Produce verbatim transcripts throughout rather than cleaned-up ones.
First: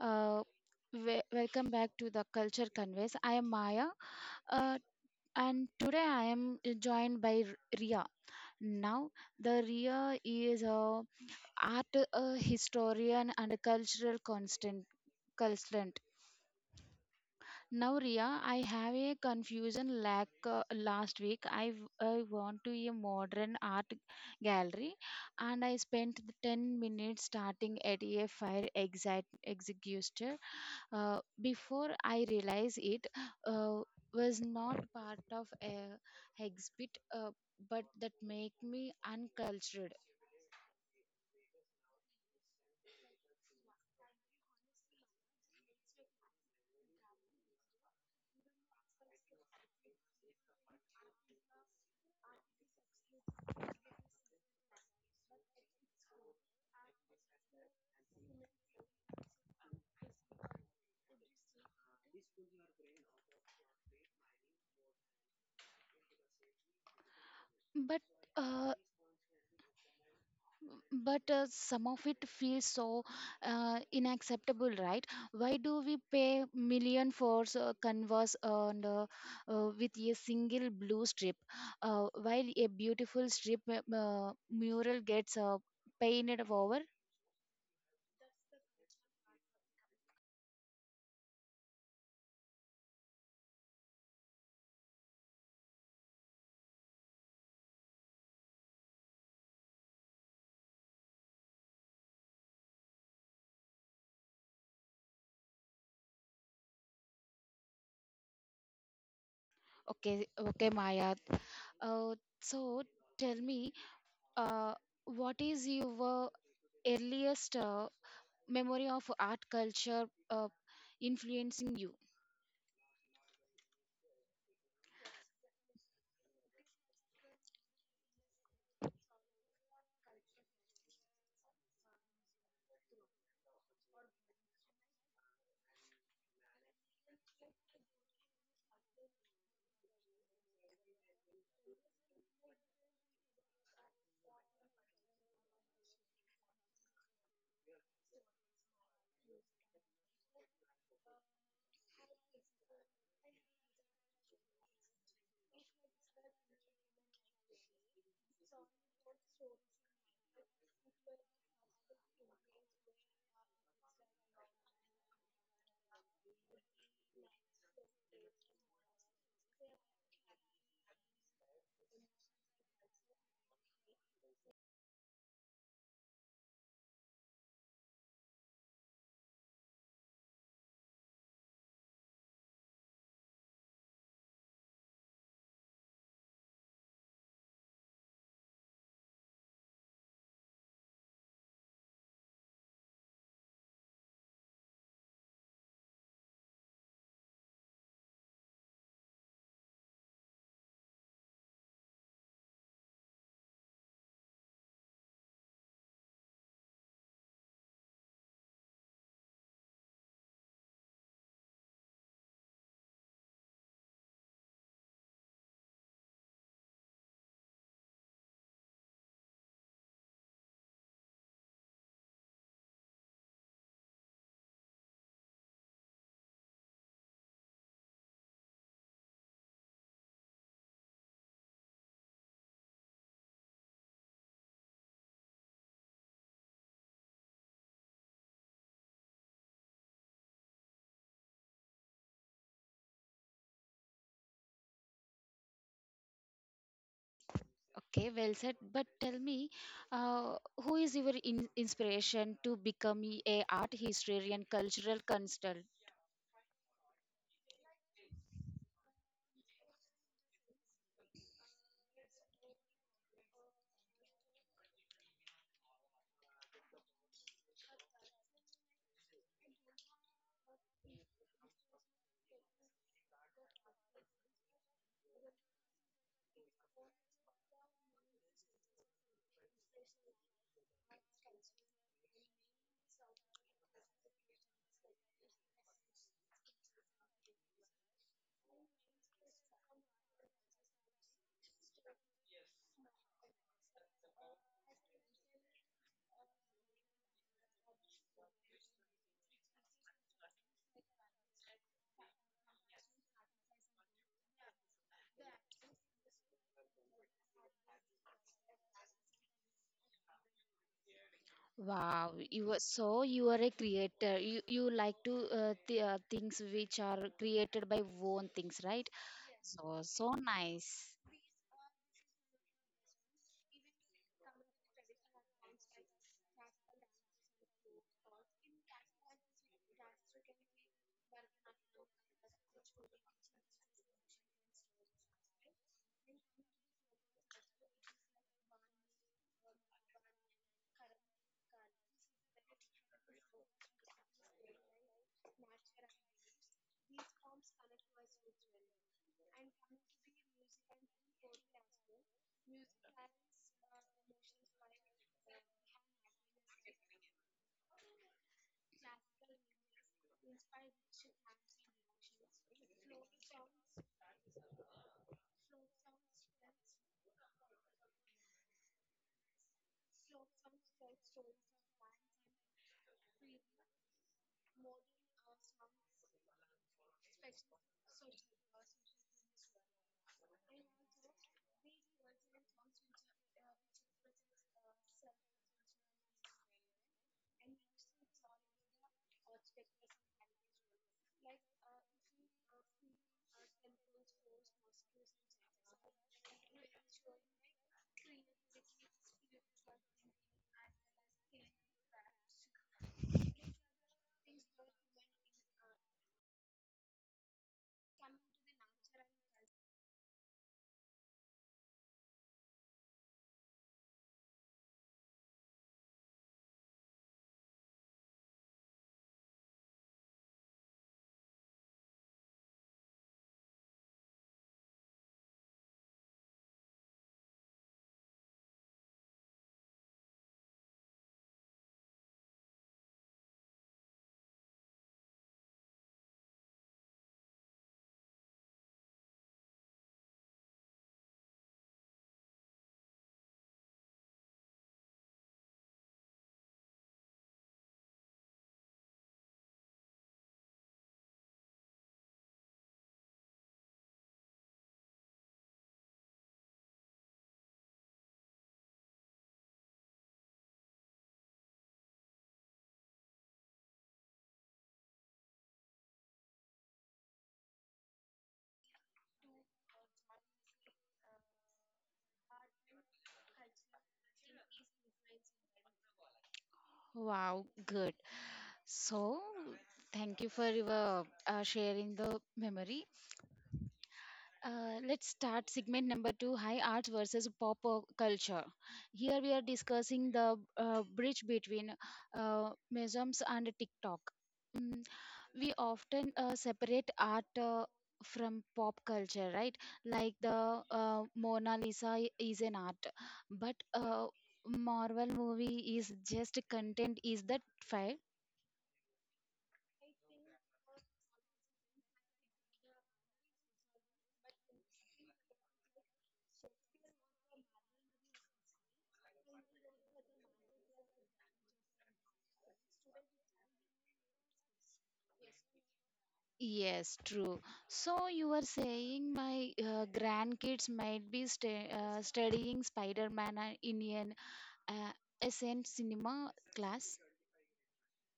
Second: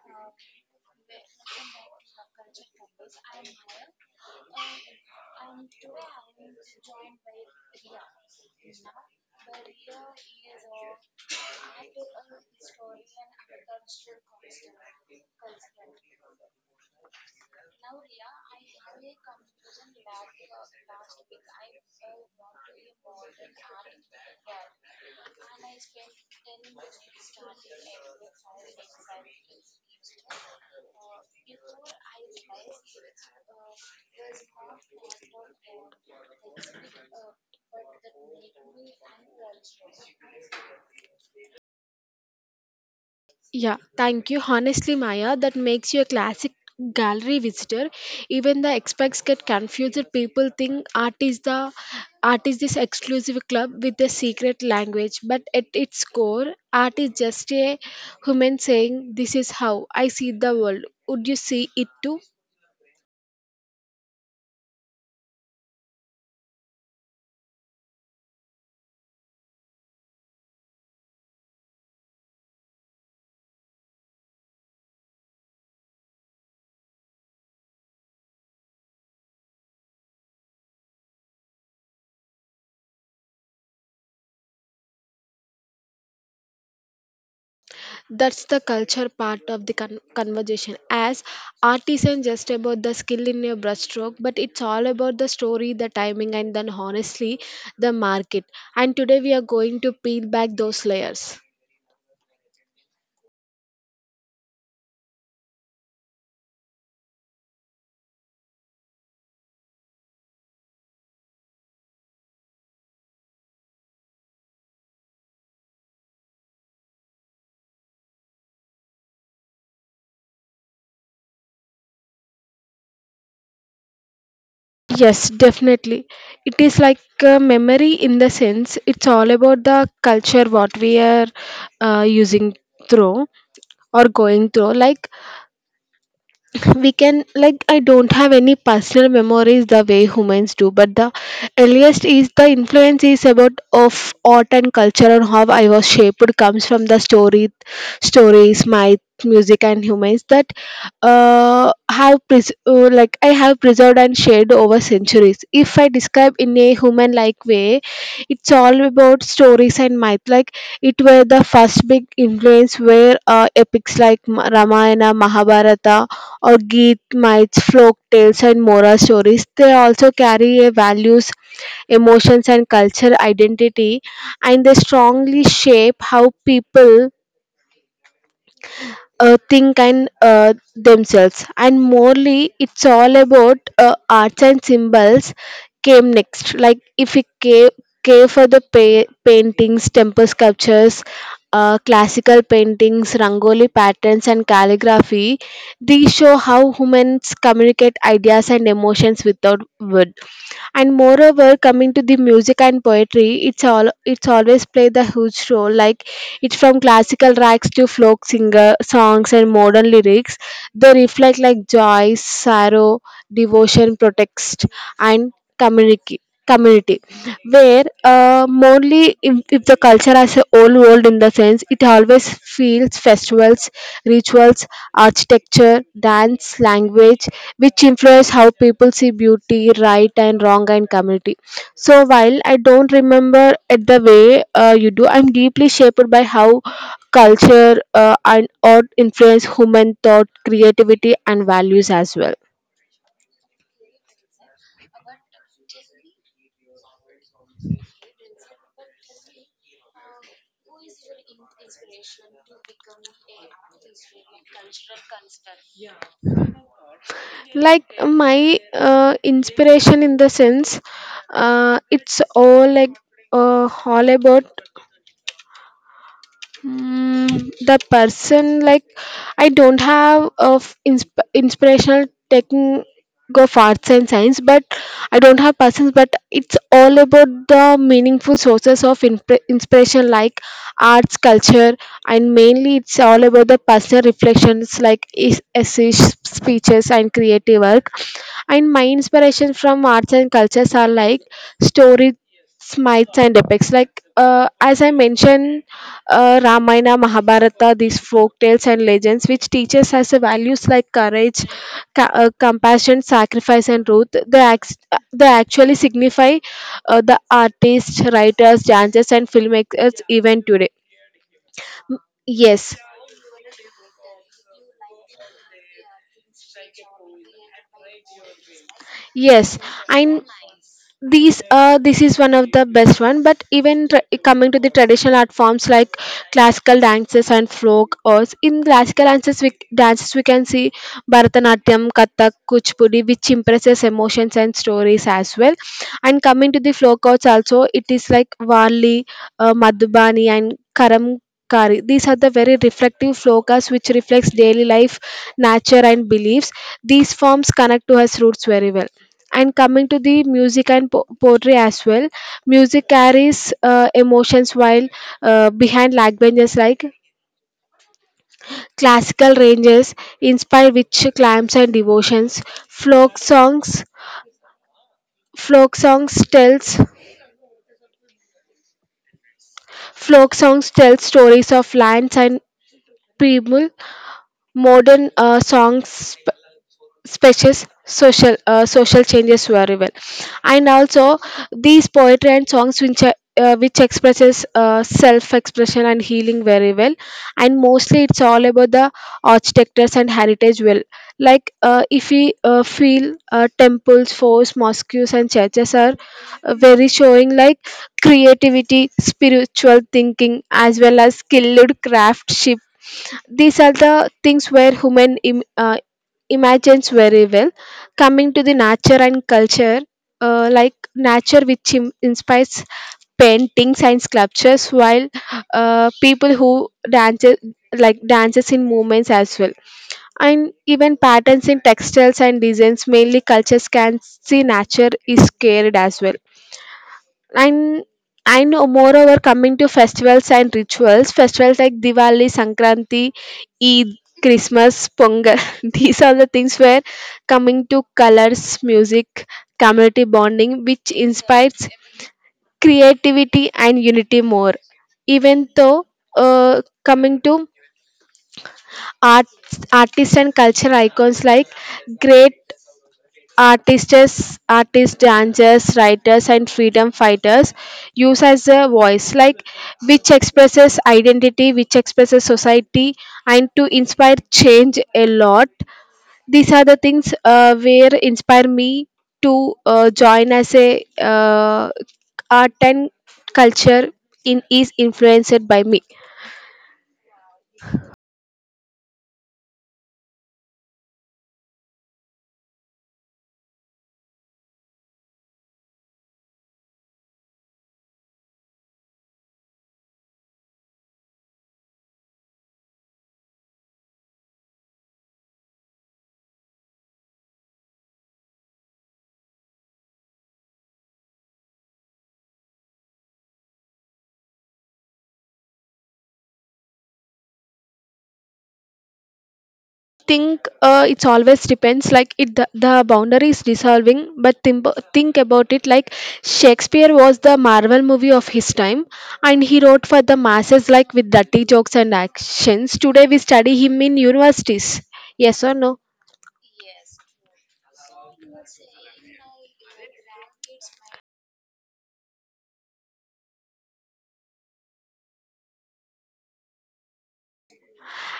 Uh, we- welcome back to The Culture Conveys. I am Maya, uh, and today I am joined by R- Ria. Now, the Ria is a art uh, historian and a cultural constant consultant. Now, Ria, I have a confusion like uh, last week. I, w- I went to a modern art gallery and I spent the ten minutes starting at a fire exit, executor. Uh, before I realized it uh, was not part of a exhibit, uh, but that make me uncultured. Yeah, thank you. Honestly, Maya, that makes you a classic gallery visitor. Even the experts get confused. People think art is the art is this exclusive club with a secret language, but at its core, art is just a human saying, "This is how I see the world." Would you see it too? But Uh, but uh, some of it feels so uh, unacceptable, right? Why do we pay million for uh, canvas and uh, uh, with a single blue strip uh, while a beautiful strip uh, uh, mural gets uh, painted over. That's the culture part of the con- conversation as art isn't just about the skill in your brushstroke but it's all about the story, the timing, and then honestly the market. And today we are going to peel back those layers. okay okay Maya, uh, so tell me, uh, what is your earliest uh, memory of art culture uh, influencing you? Yes, definitely. It is like a memory in the sense it's all about the culture what we are uh, using through or going through. Like we can, like, I don't have any personal memories the way humans do, but the earliest is the influence is about of art and culture and how I was shaped comes from the story stories, myth, music, and humans that uh, have pres- uh, like I have preserved and shared over centuries. If I describe in a human like way, it's all about stories and myth. Like it were the first big influence were uh, epics like Ma- Ramayana, Mahabharata or Geet, mites, folk tales, and moral stories. They also carry a values, emotions, and culture identity, and they strongly shape how people uh, think and uh, themselves. And morely it's all about uh, arts and symbols came next. Like if we care, care for the pa- paintings, temple sculptures, uh, classical paintings, rangoli patterns, and calligraphy, these show how humans communicate ideas and emotions without words. And moreover, coming to the music and poetry, it's all it's always played a huge role. Like it's from classical tracks to folk singer songs and modern lyrics, they reflect like joy, sorrow, devotion, protest, and community community, where uh, mostly if, if the culture has a whole world in the sense it always feels festivals, rituals, architecture, dance, language, which influence how people see beauty, right and wrong, and community. So while I don't remember it the way uh, you do, I'm deeply shaped by how culture uh, and art influence human thought, creativity, and values as well. Okay, well said. But tell me, uh, who is your in- inspiration to become a art historian, cultural consultant? Like my uh, inspiration in the sense, uh, it's all like uh, all about, Mm, the person, like I don't have of insp- inspirational taking go for arts and science, but I don't have persons. But it's all about the meaningful sources of inp- inspiration like arts, culture, and mainly it's all about the personal reflections like es- essays, speeches, and creative work. And my inspiration from arts and cultures are like stories, smites, and epics. Like uh, as I mentioned uh, Ramayana, Mahabharata, these folk tales and legends, which teaches us the values like courage, ca- uh, compassion, sacrifice, and truth. They, act- they actually signify uh, the artists, writers, dancers, and filmmakers even today. Wow, you are Yes, so you are a creator. You you like to uh, th- uh, things which are created by own things, right? yes, So so and nice. these uh, this is one of the best one, but even tra- coming to the traditional art forms like classical dances and folk, or in classical dances we, dances we can see bharatanatyam, kathak, kuchipudi, which impresses emotions and stories as well. And coming to the folk arts also, it is like varli, uh, madhubani, and karamkari. These are the very reflective folk arts which reflects daily life, nature, and beliefs. These forms connect to us roots very well. And coming to the music and po- poetry as well, music carries uh, emotions while uh, behind languages like classical ranges inspire which climbs and devotions. folk songs folk songs tells Folk songs tell stories of lands and people. Modern uh, songs, speeches, social uh, social changes very well. And also these poetry and songs which are uh, which expresses uh, self-expression and healing very well. And mostly it's all about the architectures and heritage well. Like uh, if we uh, feel uh, temples, forts, mosques, and churches are uh, very showing like creativity, spiritual thinking, as well as skilled craftsmanship. These are the things where human Im- uh, imagines very well. Coming to the nature and culture, uh, like nature which Im- inspires paintings and sculptures, while uh, people who dances, like dances in movements as well, and even patterns in textiles and designs, mainly cultures can see nature is scared as well. And and moreover, coming to festivals and rituals, festivals like diwali, sankranti, eid, christmas, pongal, these are the things where, coming to colors, music, community bonding, which inspires creativity and unity more. Even though, uh, coming to art, artists and culture icons like great artists artists, dancers, writers, and freedom fighters use as a voice, like which expresses identity, which expresses society, and to inspire change a lot. These are the things uh, where inspire me to uh, join as a uh, art and culture in is influenced by me. Wow, good. So thank you for your uh, sharing the memory. Uh, let's start segment number two, high arts versus pop uh, culture. Here we are discussing the uh, bridge between uh, museums and TikTok. Mm, we often uh, separate art uh, from pop culture, right? Like the uh, Mona Lisa i- is an art, but uh, Marvel movie is just content. Is that fair? Think, uh, it's always depends, like it the, the boundary is dissolving. But think, think about it. Like Shakespeare was the Marvel movie of his time, and he wrote for the masses like with dirty jokes and actions. Today we study him in universities, yes or no? Yes, true. So you are saying my uh, grandkids might be sta- uh, studying Spider-Man uh, in an uh, S N cinema class.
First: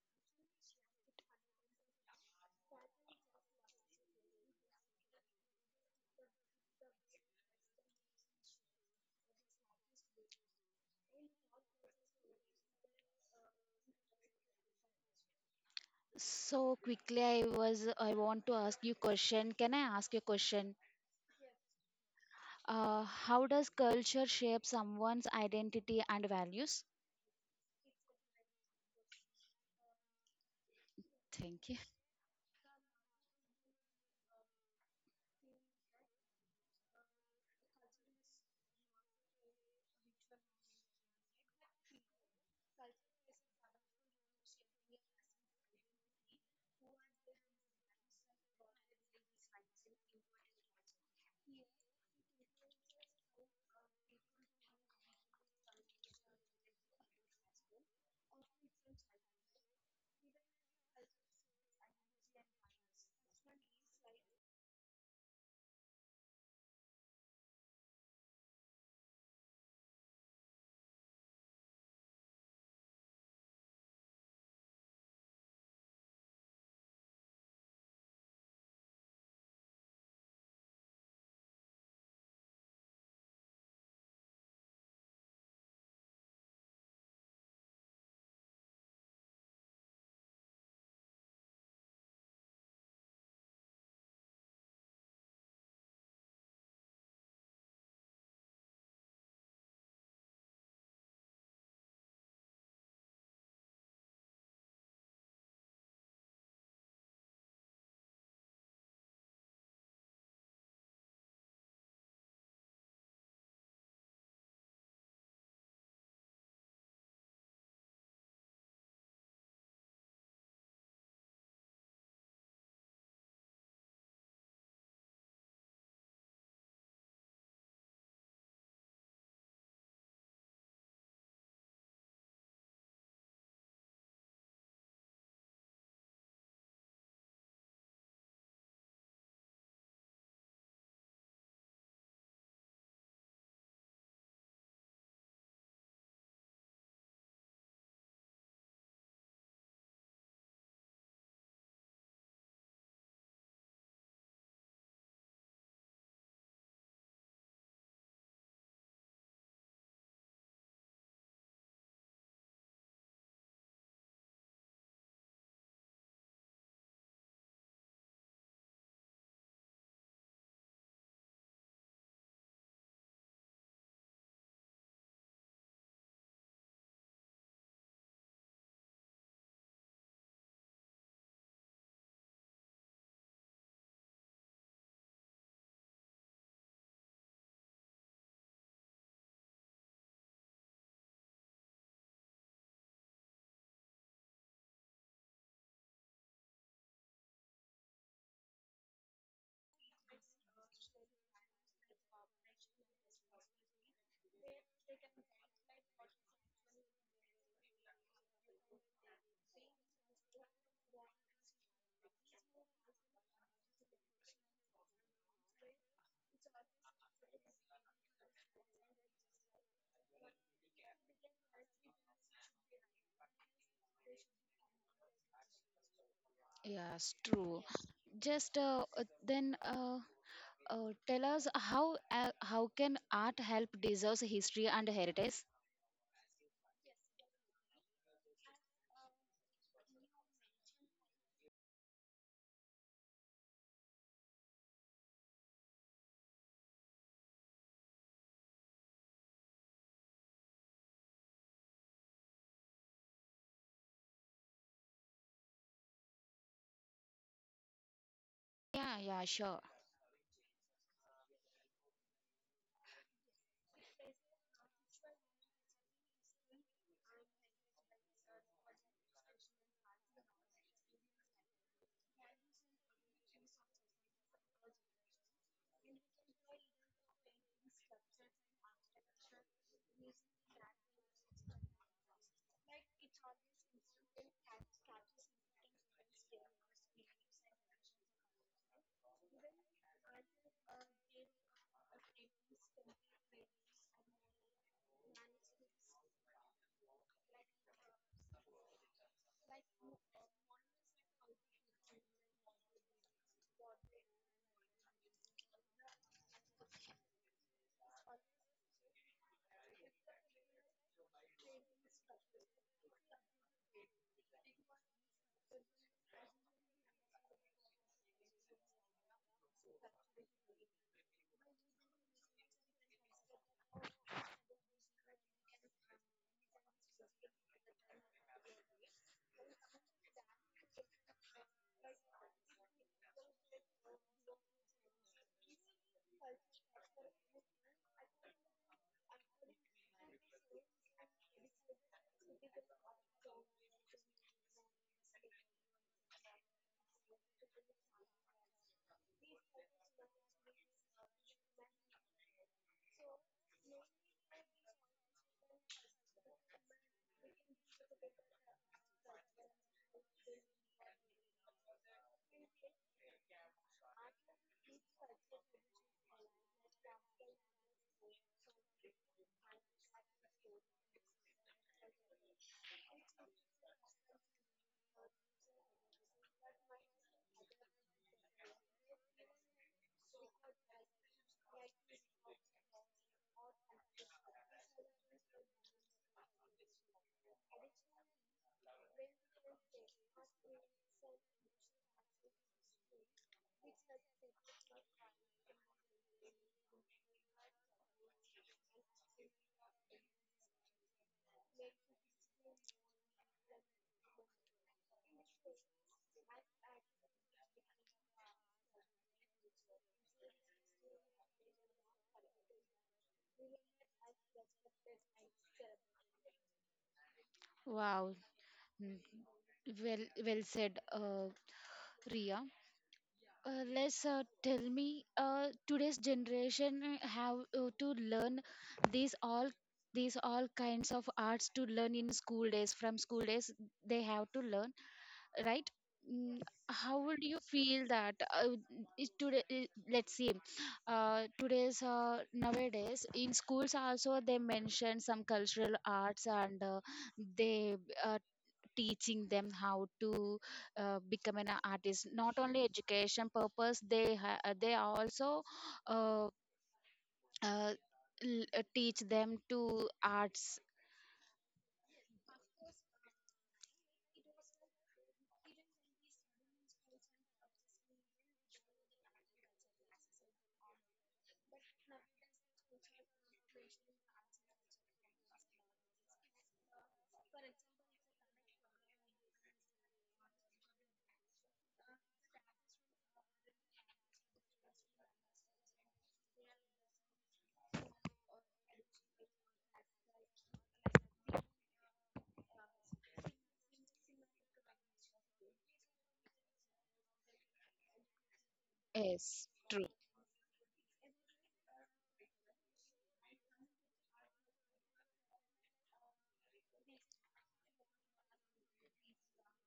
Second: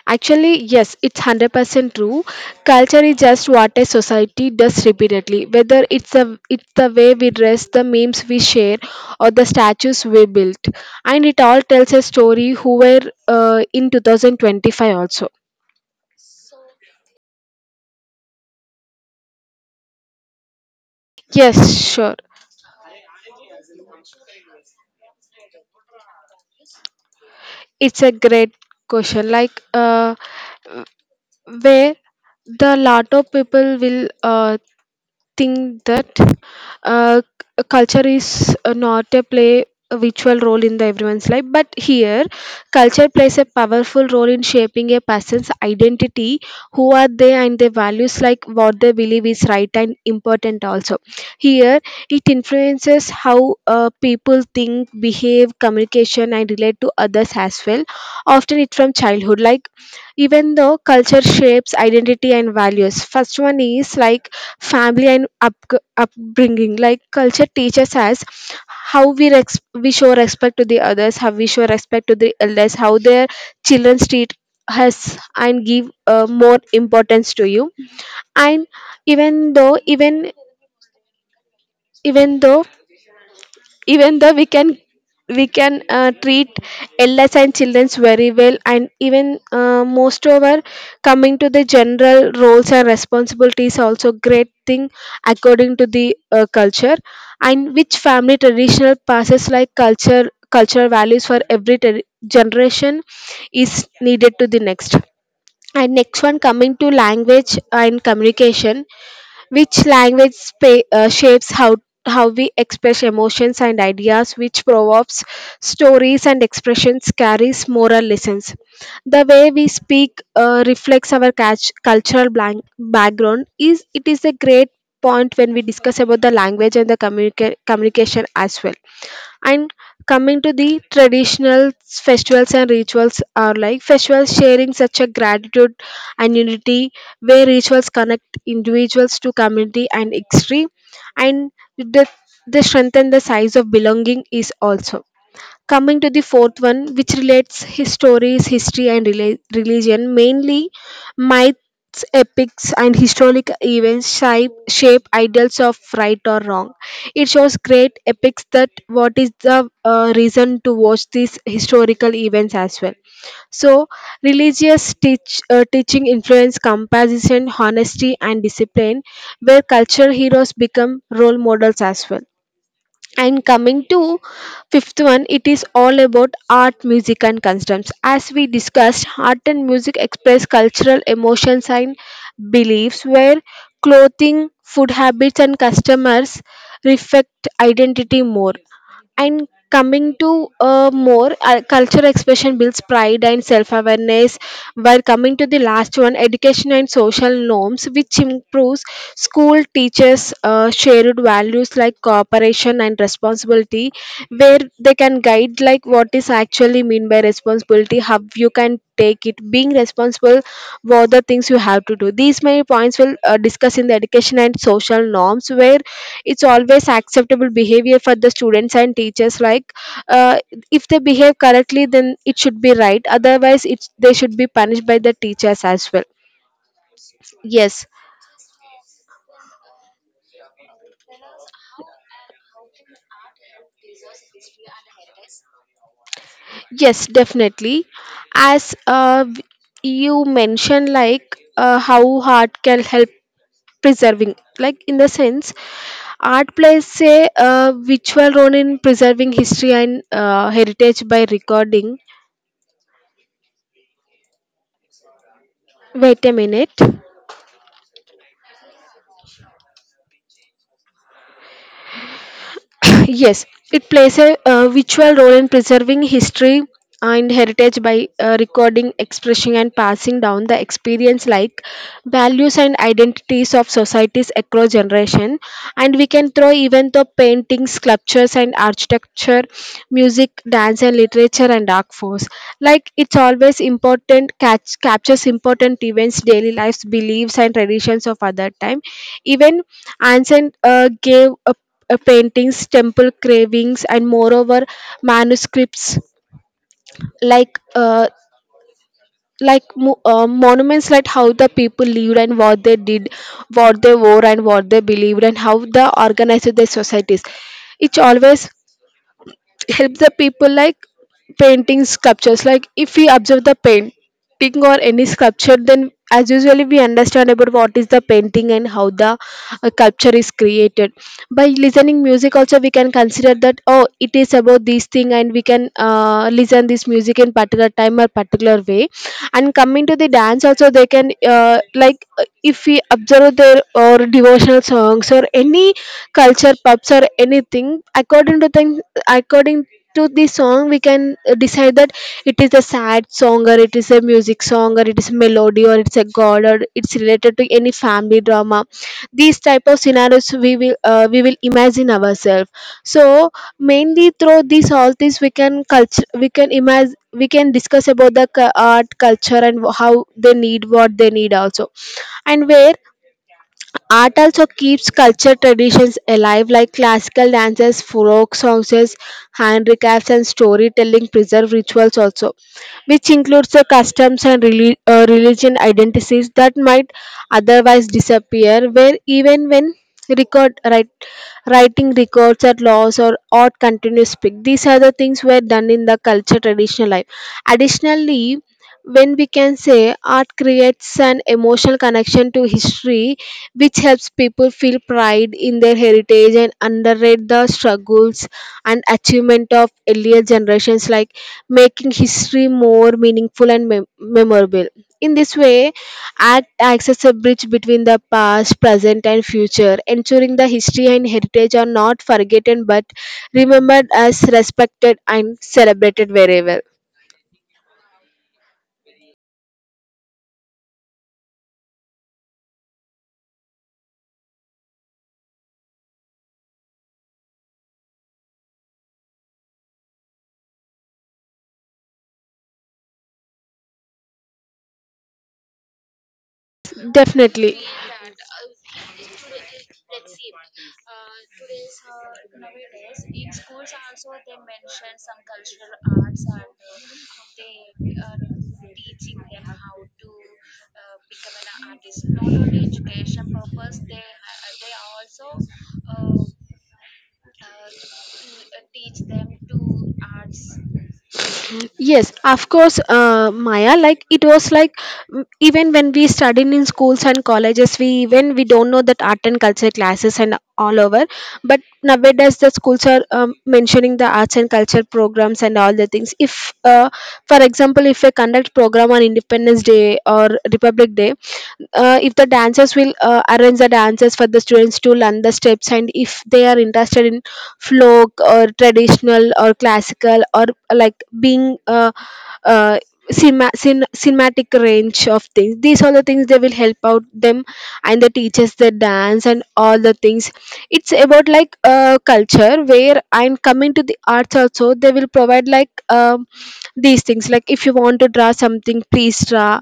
Actually, yes, it's one hundred percent true. Culture is just what a society does repeatedly, whether it's the, it's the way we dress, the memes we share, or the statues we built. And it all tells a story who were uh, in twenty twenty-five also. So quickly, I was I want to ask you question. Can I ask you a question? Yes, sure. Uh, how does culture shape someone's identity and values? It's a great question. Like, uh, Thank you. where the lot of people will uh, think that uh, c- culture is uh, not a play a virtual role in the everyone's life, but here culture plays a powerful role in shaping a person's identity, who are they, and their values, like what they believe is right and important also. Here it influences how uh, people think, behave, communication, and relate to others as well, often it from childhood. Like, even though culture shapes identity and values, first one is like family and up, upbringing. Like culture teaches us how we res- we show respect to the others, how we show respect to the elders, how their children treat us and give uh, more importance to you. And even though, even even though even though we can, we can uh, treat elders and childrens very well. And even uh, most over, coming to the general roles and responsibilities also, great thing, according to the uh, culture, and which family traditional passes like culture cultural values for every ter- generation is needed to the next. And next one, coming to language and communication, which language spa- uh, shapes how how we express emotions and ideas, which proverbs, stories, and expressions carries moral lessons. The way we speak uh, reflects our catch- cultural blank- background. Is it is a great point when we discuss about the language and the communica- communication as well. And coming to the traditional festivals and rituals are like festivals sharing such a gratitude and unity, where rituals connect individuals to community and history, and the, the strengthen the size of belonging is also. Coming to the fourth one, which relates his stories, history, and rela- religion, mainly myths, epics, and historic events shape, shape ideals of right or wrong. It shows great epics that what is the uh, reason to watch these historical events as well. So religious teach, uh, teaching influence composition, honesty, and discipline, where culture heroes become role models as well. And coming to fifth one, it is all about art, music, and customs. As we discussed, art and music express cultural emotions and beliefs, where clothing, food habits, and customers reflect identity more. And coming to uh, more, uh, cultural expression builds pride and self awareness, while coming to the last one, education and social norms, which improves school teachers uh, shared values like cooperation and responsibility, where they can guide like what is actually mean by responsibility, how you can take it, being responsible what the things you have to do. These many points will uh, discuss in the education and social norms where it's always acceptable behavior for the students and teachers. Like uh, if they behave correctly, then it should be right. Otherwise, it's, they should be punished by the teachers as well. Yes, true. Yes, Just uh, uh, then uh, uh, tell us how uh, how can art help deserves history and heritage? yes, definitely. As uh, w- you mentioned, like uh, how art can help preserving, like in the sense, art plays a uh, virtual role in preserving history and uh, heritage by recording. Wait a minute. Yeah, yeah, sure. Yes, it plays a uh, virtual role in preserving history and heritage by uh, recording, expressing, and passing down the experience like values and identities of societies across generation. And we can throw even the paintings, sculptures, and architecture, music, dance, and literature and art force. Like it's always important catch captures important events, daily lives, beliefs, and traditions of other time. Even ancient uh, gave a uh, paintings, temple carvings, and moreover manuscripts like uh, like mo- uh, monuments, like how the people lived and what they did, what they wore and what they believed, and how they organized their societies. It's always help the people like painting sculptures. Like if we observe the painting or any sculpture, then as usually we understand about what is the painting and how the uh, sculpture is created. By listening music also, we can consider that, oh, it is about this thing, and we can uh, listen this music in particular time or particular way. And coming to the dance also, they can uh, like uh, if we observe their or devotional songs or any culture pubs or anything according to them, according to the song we can uh, decide that it is a sad song or it is a music song or it is a melody or it's a god or it's related to any family drama. These type of scenarios we will uh, we will imagine ourselves. So mainly through these, all these we can culture, we can imagine, we can discuss about the cu- art culture and how they need, what they need also, and where. Art also keeps culture traditions alive, like classical dances, folk songs, handicrafts, and storytelling preserve rituals also, which includes the customs and reli- uh, religion identities that might otherwise disappear, where even when record write, writing records or laws or art continues speak, these are the things were done in the culture traditional life. Additionally, when we can say, art creates an emotional connection to history, which helps people feel pride in their heritage and underrate the struggles and achievement of earlier generations, like making history more meaningful and mem- memorable. In this way, art acts as a bridge between the past, present and future, ensuring the history and heritage are not forgotten but remembered as respected and celebrated wherever. Wow. Mm. Well, well said, uh, Ria. Uh, let's uh, tell me, uh, today's generation uh, have uh, to learn these all these all kinds of arts to learn in school days, from school days they have to learn, right? Mm, how would you Definitely. feel that, uh, is today i- let's see, uh, today's uh, nowadays in schools also they mention some cultural arts and uh, they uh, teaching them how to uh, become an artist? Not only education purpose, they ha- uh, they are also uh, uh, l- uh, teach them to arts. Yes, of course, uh, Maya. Like it was like, mm, even when we studied in schools and colleges, we even we don't know that art and culture classes and all over. But nowadays, the schools are um, mentioning the arts and culture programs and all the things. If, uh, for example, if we conduct program on Independence Day or Republic Day, uh, if the dancers will uh, arrange the dances for the students to learn the steps, and if they are interested in folk or traditional or classical or uh, like being uh, uh, cinema, cin- cinematic range of things, these are the things they will help out them and the teachers, the dance and Yes, all true. the things. It's about like uh, culture where. And coming to the arts also, they will provide like um, these things, like if you want to draw something, please draw.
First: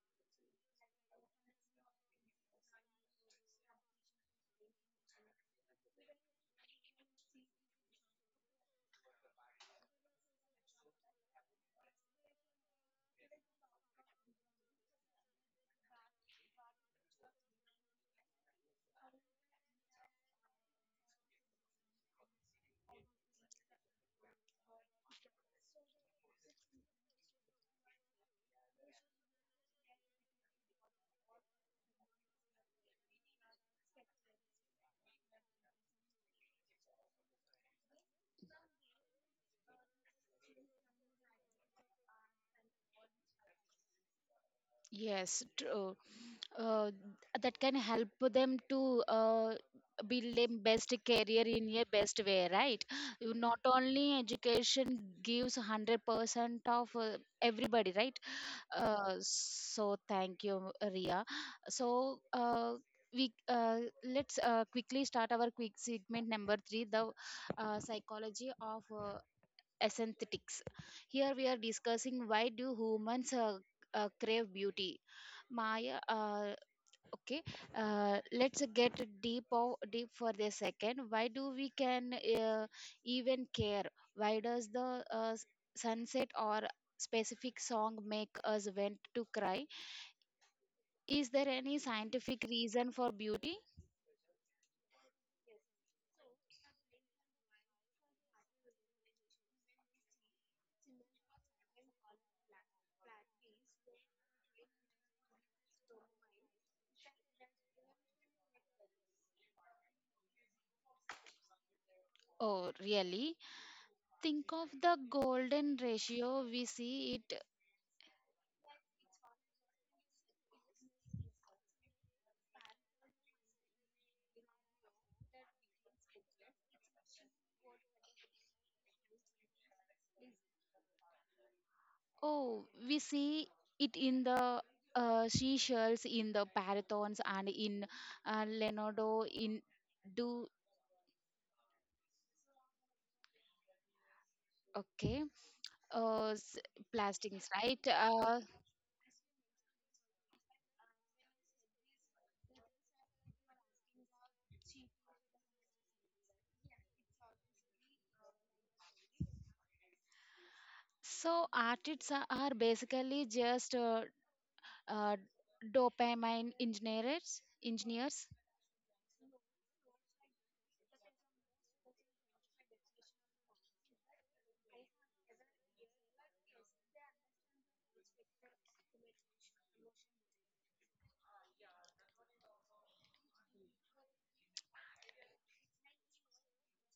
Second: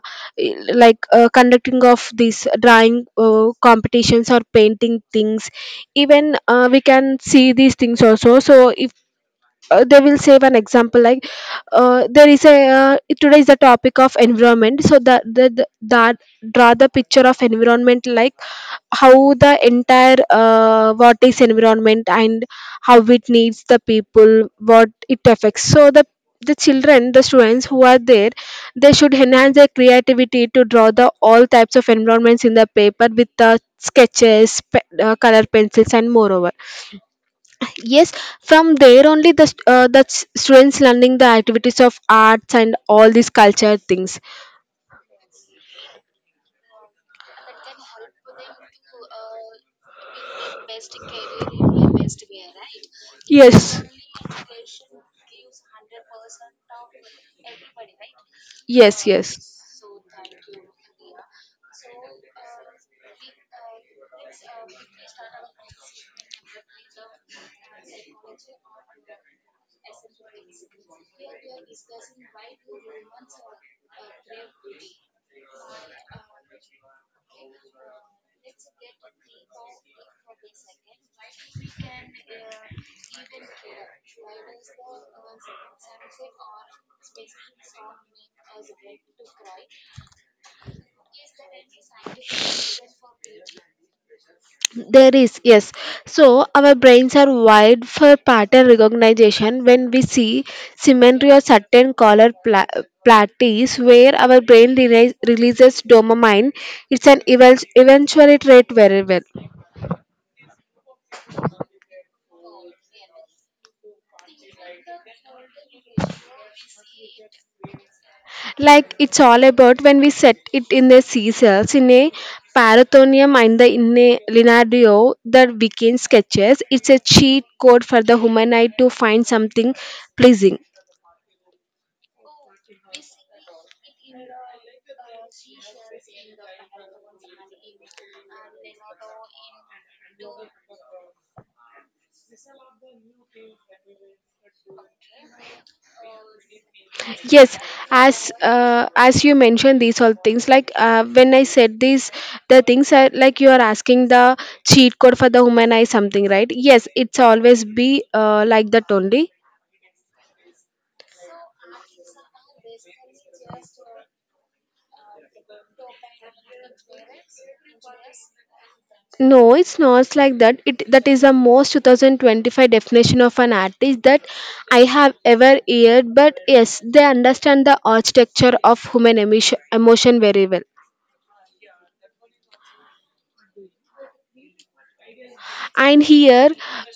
Like uh, conducting of these drawing uh, competitions or painting things, even uh, we can see these things also. So if uh, they will save an example, like uh, there is a uh, today is the topic of environment, so that the, the that draw the picture of environment, like how the entire uh, what is environment and how it needs the people, what it affects. So the the children, the students who are there, they should enhance their creativity to draw the all types of environments in the paper with the sketches, pe- uh, color pencils and moreover, yes, from there only the st- uh, the s- students learning the activities of arts and all these culture things. Yes, true. Uh, uh, that can help them to uh, build a best career in a best way, right? You not yes only education gives one hundred percent of uh, everybody, right? yes Uh, yes So thank you, Ria. So uh, we uh, let's uh, quickly start our quick segment number three, the uh, psychology of uh, aesthetics. Here we are discussing why do humans uh, uh, crave beauty. Maya, uh, okay, uh, let's get deep o- deep for a second. Why do we can uh, even care? Why does the uh, s- sunset or specific song make us want to cry? Is there any scientific reason for beauty? There is, yes. So, our brains are wired for pattern recognition. When we see symmetry or certain color pla- plateaus, where our brain release, releases dopamine, it's an evil, eventually trait very well. Oh, really? Think of the golden ratio. We see it. Like it's all about when we set it in the seashells in a parathonium and the in a linardio the weekend sketches, it's a cheat code for the human eye to find something pleasing. Oh, we see it in the uh, seashells, in the parathons, and in uh, Leonardo in. Okay, uh, s- plastics, Yes, right? as Uh, uh, as you mentioned these all things, like uh, when I said these, the things are like you are asking the cheat code for the human eye something, right? Yes, it's always be uh, like that only. So artists are are basically just uh, uh, dopamine engineers. Engineers, No, it's not like that. It that is the most two thousand twenty-five definition of an artist that I have ever heard. But yes, they understand the architecture of human emotion, emotion very well. And here,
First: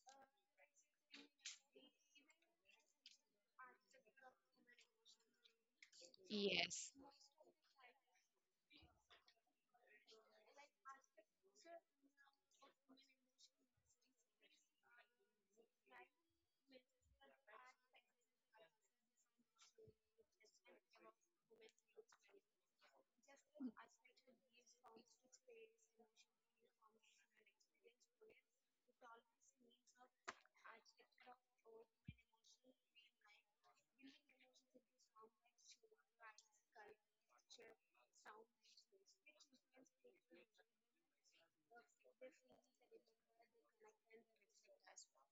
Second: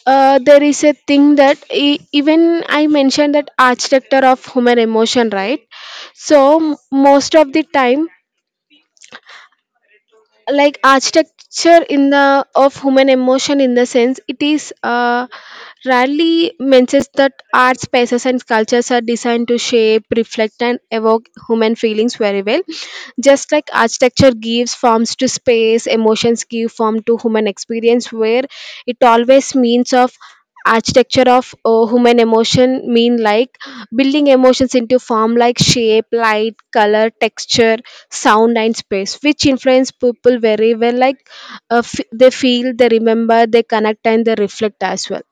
uh, there is a thing that e- even I mentioned that architecture of human emotion, right? So m- yes. most of the time, like architecture in the of human emotion in the sense it is. Uh, Rarely mentions that art spaces and sculptures are designed to shape, reflect, and evoke human feelings very well. Just like architecture gives forms to space, emotions give form to human experience, where it always means of architecture of uh, human emotion mean like building emotions into form, like shape, light, color, texture, sound and space, which influence people very well. Like uh, f- they feel, they remember, they connect and they reflect as well.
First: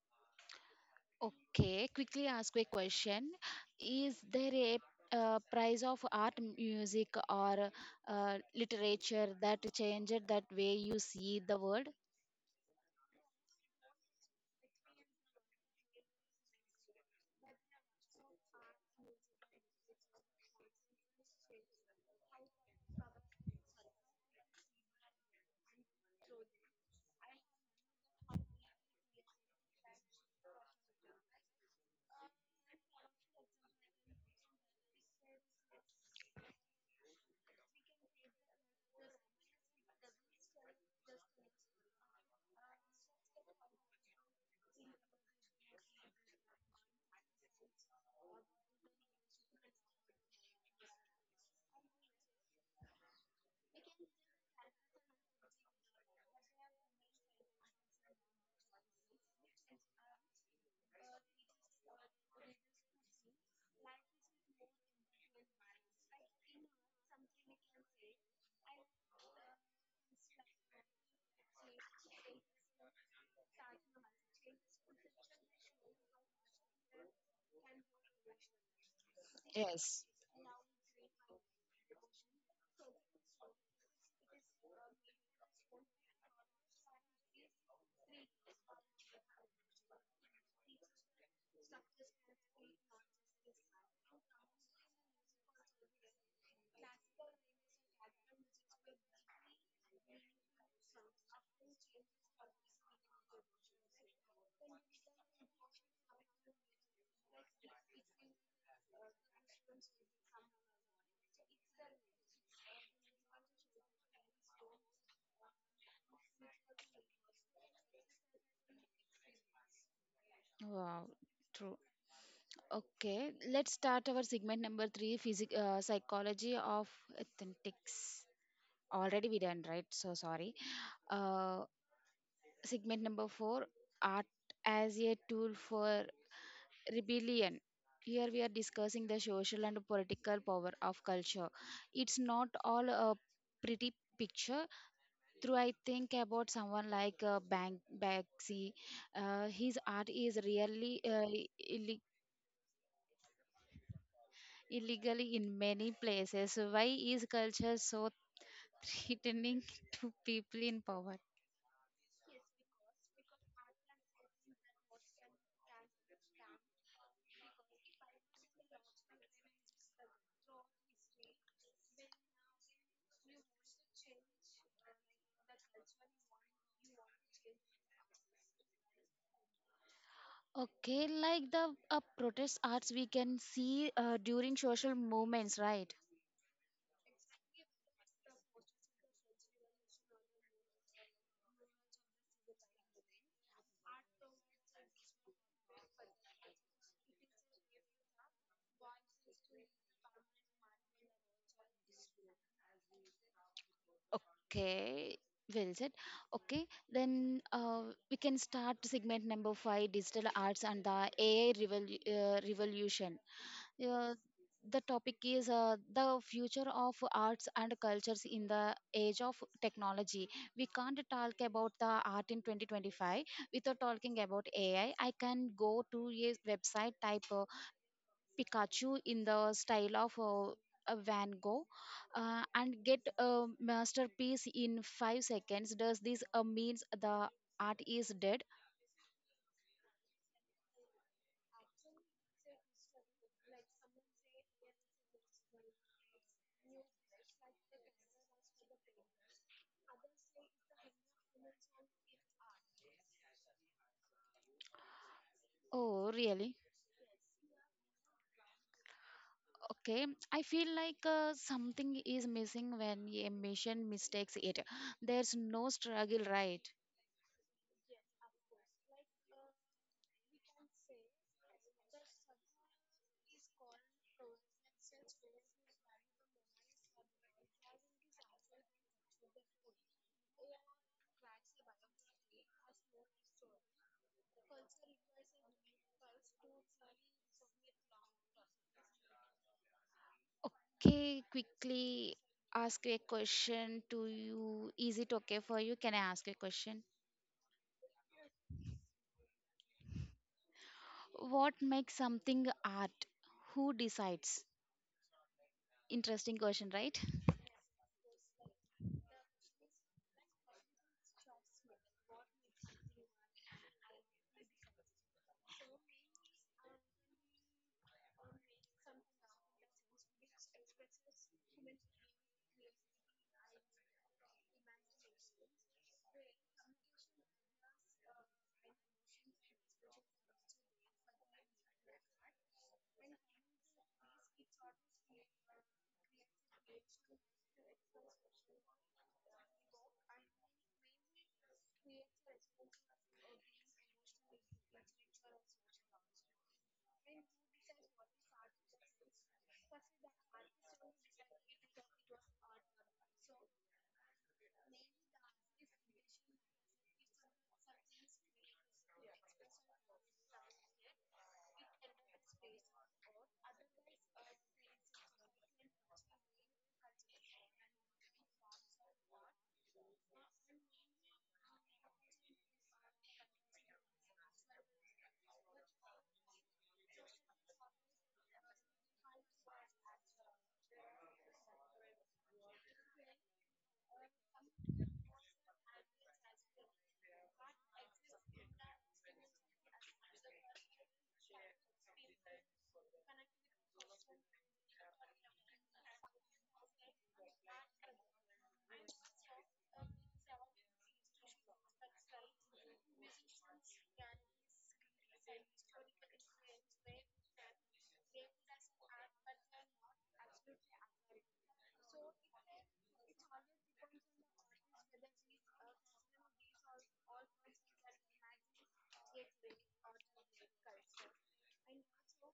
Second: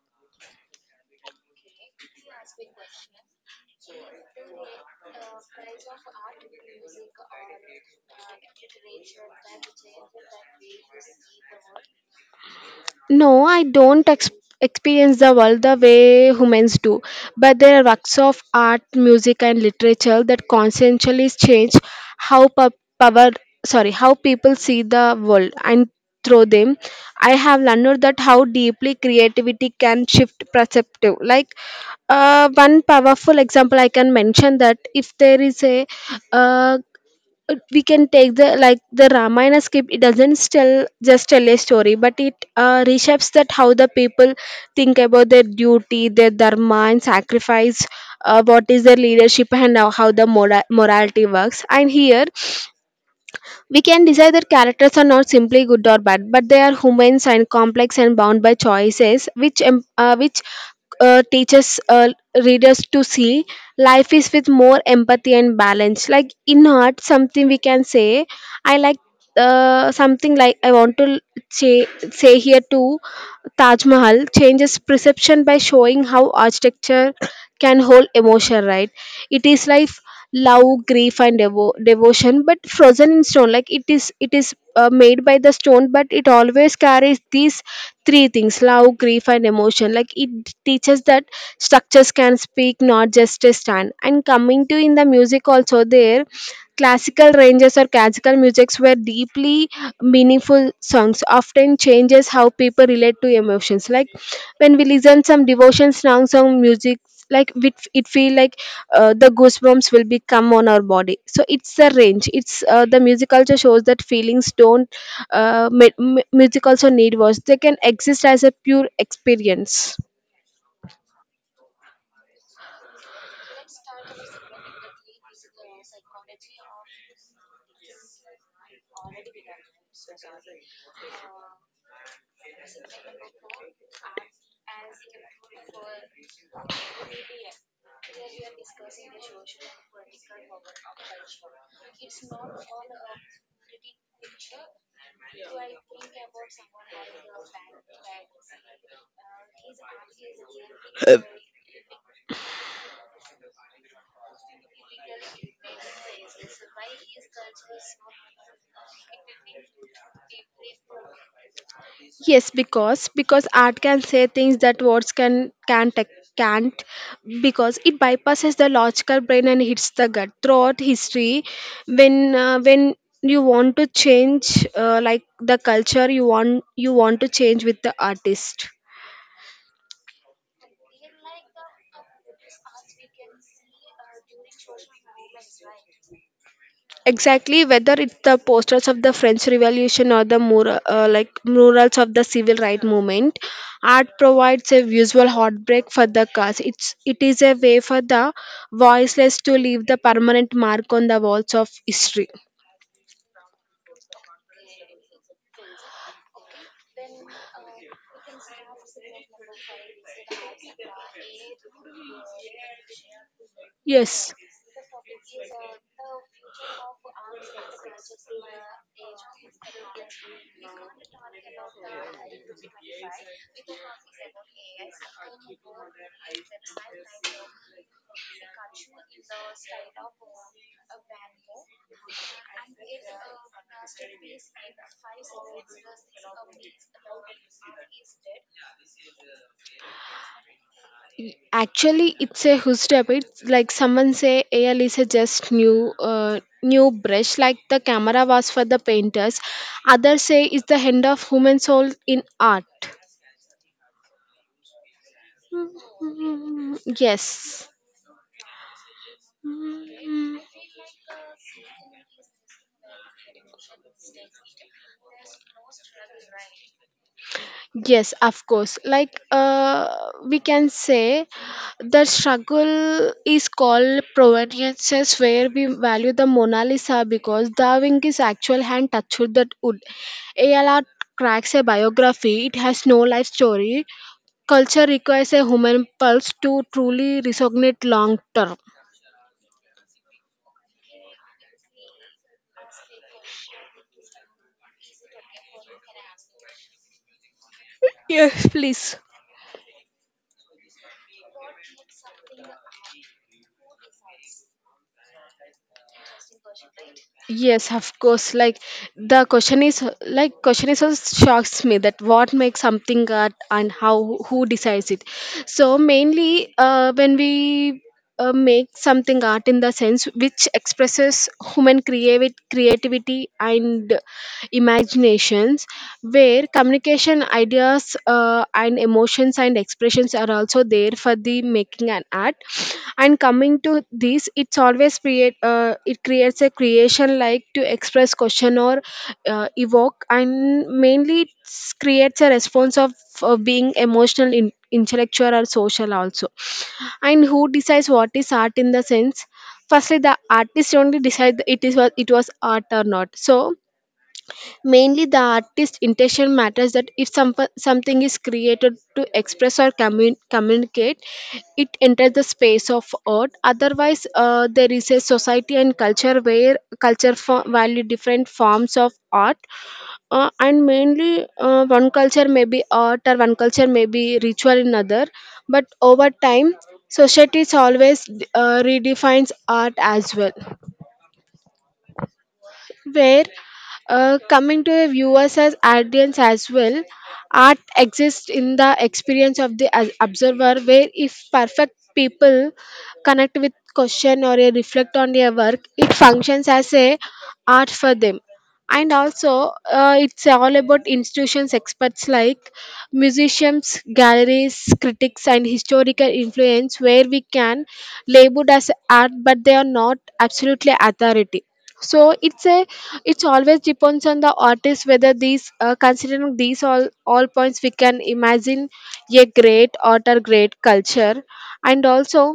Okay, quickly ask a question. Is there a uh, price of art, music, or uh, literature that changed that way you see the world? No, I don't ex- experience the world the way humans do, but there are works of art, music, and literature that constantly change how pu- power, sorry, how people see the world, and through them, I have learned that how deeply creativity can shift perceptive. Like uh, one powerful example I can mention that if there is a uh, uh, we can take the like the ramayana script, it doesn't tell just tell a story, but it uh, reshapes that how the people think about their duty, their dharma and sacrifice, uh, what is their leadership and how, how the mora- morality works. And here we can decide that characters are not simply good or bad, but they are humans and complex and bound by choices, which em- uh, which uh, teaches uh, readers to see life is with more empathy and balance. Like in art, something we can say, I like uh, something like I want to say, say here too. Taj Mahal changes perception by showing how architecture can hold emotion, right? It is like Yes. love, grief, and devo- devotion, but frozen in stone. Like it is, it is uh, made by the stone, but it always carries these three things: love, grief, and emotion. Like it teaches that structures can speak, not just a stand. And coming to in the music also there. Classical ranges or classical musics were deeply meaningful songs, often changes how people relate to emotions. Like when we listen some devotion songs or music, like it, it feel like uh, the goosebumps will become on our body. So it's the range. It's uh, the music also shows that feelings don't. Uh, mu- mu- music also need words. They can exist as a pure experience. Wow, true. Okay, let's start our segment number three, physic uh, psychology of authentics. Already we done, right? So sorry. Uh, Segment number four, art as a tool for rebellion. Here we are discussing the social and political power of culture. It's not all a pretty picture. Through I think about someone like uh, Bank Banksy, uh, his art is really uh, illi- illegally in many places. Why is culture so threatening to people in power? Yes, because because art can say things that words can can't can't, because it bypasses the logical brain and hits the gut. Throughout history, when uh, when you want to change uh, like the culture, you want you want to change with the artist. Okay, like the uh, protest arts we can see uh, during social movements, right? Exactly, whether it's the posters of the French Revolution or the mur- uh, like murals of the civil rights movement, art provides a visual heartbreak for the cause. It's it is a way for the voiceless to leave the permanent mark on the walls of history. Okay, well said. Okay, then uh, we can start segment number five, digital arts and the A I revol- uh, revolution. Uh, Yes. the topic is uh, the future of arts and cultures in the age of technology. We can't talk about the art in twenty twenty-five without talking about A I. I I can go to a website, type uh, Pikachu in the style of uh, a Van Gogh uh, and get a masterpiece in five seconds. Does this uh, means the art is dead? Actually, it's a hookup. It's like someone say A L is a just new uh, new brush, like the camera was for the painters. Others say it's the hand of human soul in art. Oh, really? Mm, yes. Okay, I feel like uh, something is missing when a mission mistakes it. There's no struggle, right? Yes, of course. Like uh, we can say, the struggle is called provenances, where we value the Mona Lisa because Da Vinci's actual hand touched that wood. A L R cracks a biography; it has no life story. Culture requires a human pulse to truly resonate long term. Okay, quickly ask a question to you. Is it okay for you? Can I ask a question? Yes, please. What makes something art? Who decides? Interesting question, right? Yes, of course. Like the question is, like question is also shocks me that what makes something art and how who decides it. So mainly, uh, when we uh, make something art in the sense which expresses human creative creativity and imaginations, where communication communication ideas uh, and emotions and expressions are also there for the making an art. And coming to this, it's always create uh, it creates a creation like to express question or uh, evoke, and mainly it creates a response of uh, being emotional in, intellectual or social also. And who decides what is art in the sense, firstly, the artist only decide it is what it was art or not. So mainly the artist's intention matters, that if some, something is created to express or commun- communicate, it enters the space of art. Otherwise, uh, there is a society and culture where culture fo- value different forms of art. Uh, and mainly, uh, one culture may be art or one culture may be ritual in other, but over time societies always uh, redefines art as well, where uh, coming to the viewers as audience as well, art exists in the experience of the as- observer, where if perfect people connect with question or a reflect on their work, it functions as a art for them. And also, uh, it's all about institutions experts like musicians, galleries, critics and historical influence, where we can labeled as art but they are not absolutely authority. So it's a, it's always depends on the artist whether these uh, considering these all all points we can imagine a great art or great culture. And also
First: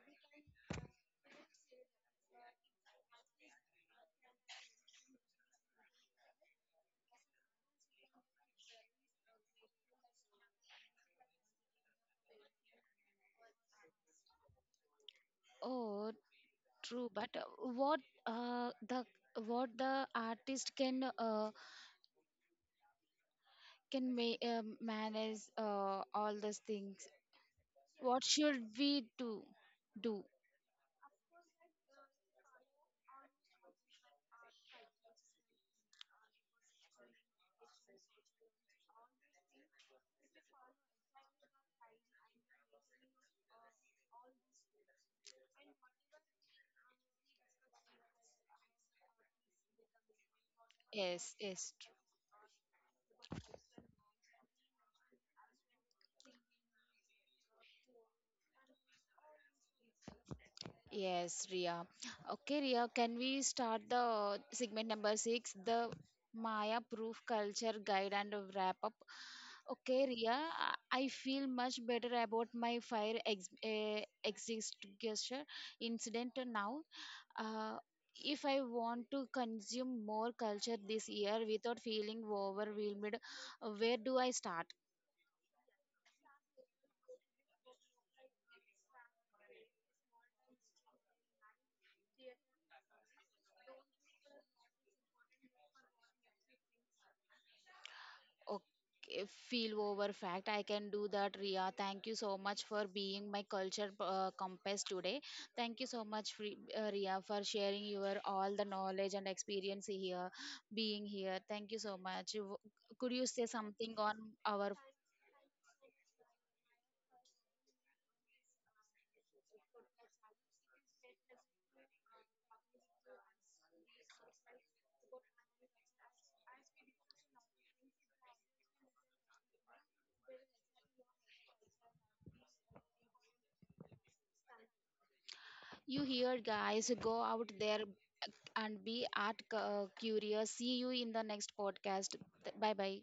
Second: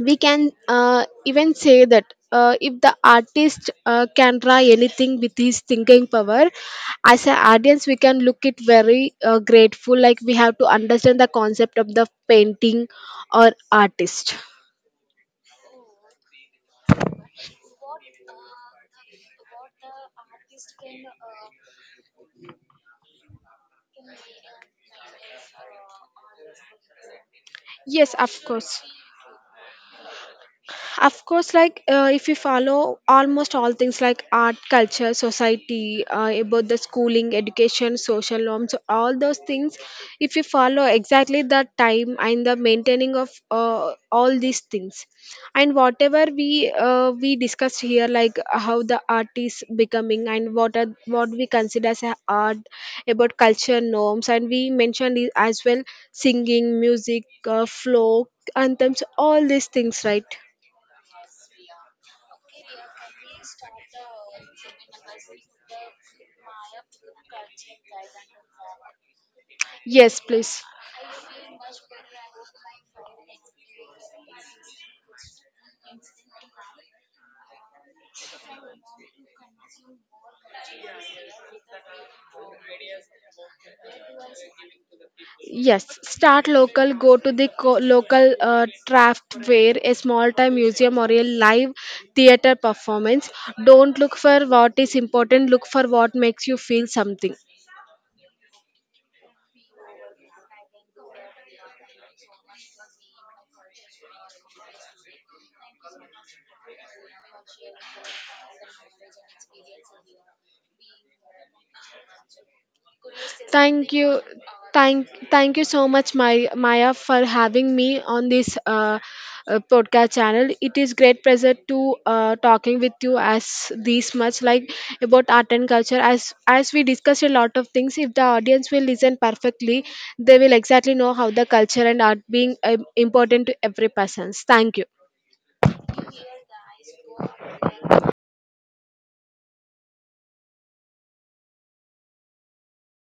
we can uh, even say that uh, if the artist uh, can draw anything with his thinking power, as an audience we can look it very uh, grateful, like we have to understand the concept of the painting or artist. Oh, true. But uh, what uh, the what the artist can uh, can ma- uh, manage uh, all those things? Yes, What of should course. we do? Do Of course, like uh, if you follow almost all things like art, culture, society, uh, about the schooling, education, social norms, so all those things, if you follow exactly the time and the maintaining of uh, all these things, and whatever we uh, we discussed here, like how the art is becoming and what are what yes, we yes, consider true. as a art, about culture norms, and we mentioned it as well, singing, music, uh, folk anthems, all these things, right? Yes, Ria. Okay, Ria, can we start the segment number six, the Maya Proof Culture Guide, and wrap up? Okay, Yes, Ria, please. I I feel much better about my fire ex- eh, extinguisher incident now. Uh, if I want to consume more culture this year without feeling overwhelmed, uh, where do I start? Yes, start local. Go to the co- local uh, craft fair, a small time museum, or a live theater performance. Don't look for what is important, look for what makes you feel something. Okay, feel over fact. I can do that, Ria. Thank you so much for being my culture uh, compass today. Thank you so much, Fri- uh, Ria, for sharing your all the knowledge and experience here, being here. Thank you so much. You could you say Thank something on you. our. Thank, thank you so much, Mai- Maya, for having me on this uh, uh, podcast channel. It is great pleasure to uh, talking with you as this much, like about art and culture. As as we discussed a lot of things, if the audience will listen perfectly, they will exactly know how the culture and art being um, important to every person. Thank you. You hear, guys, go out there and be art cu- curious. See you in the next podcast. Bye bye.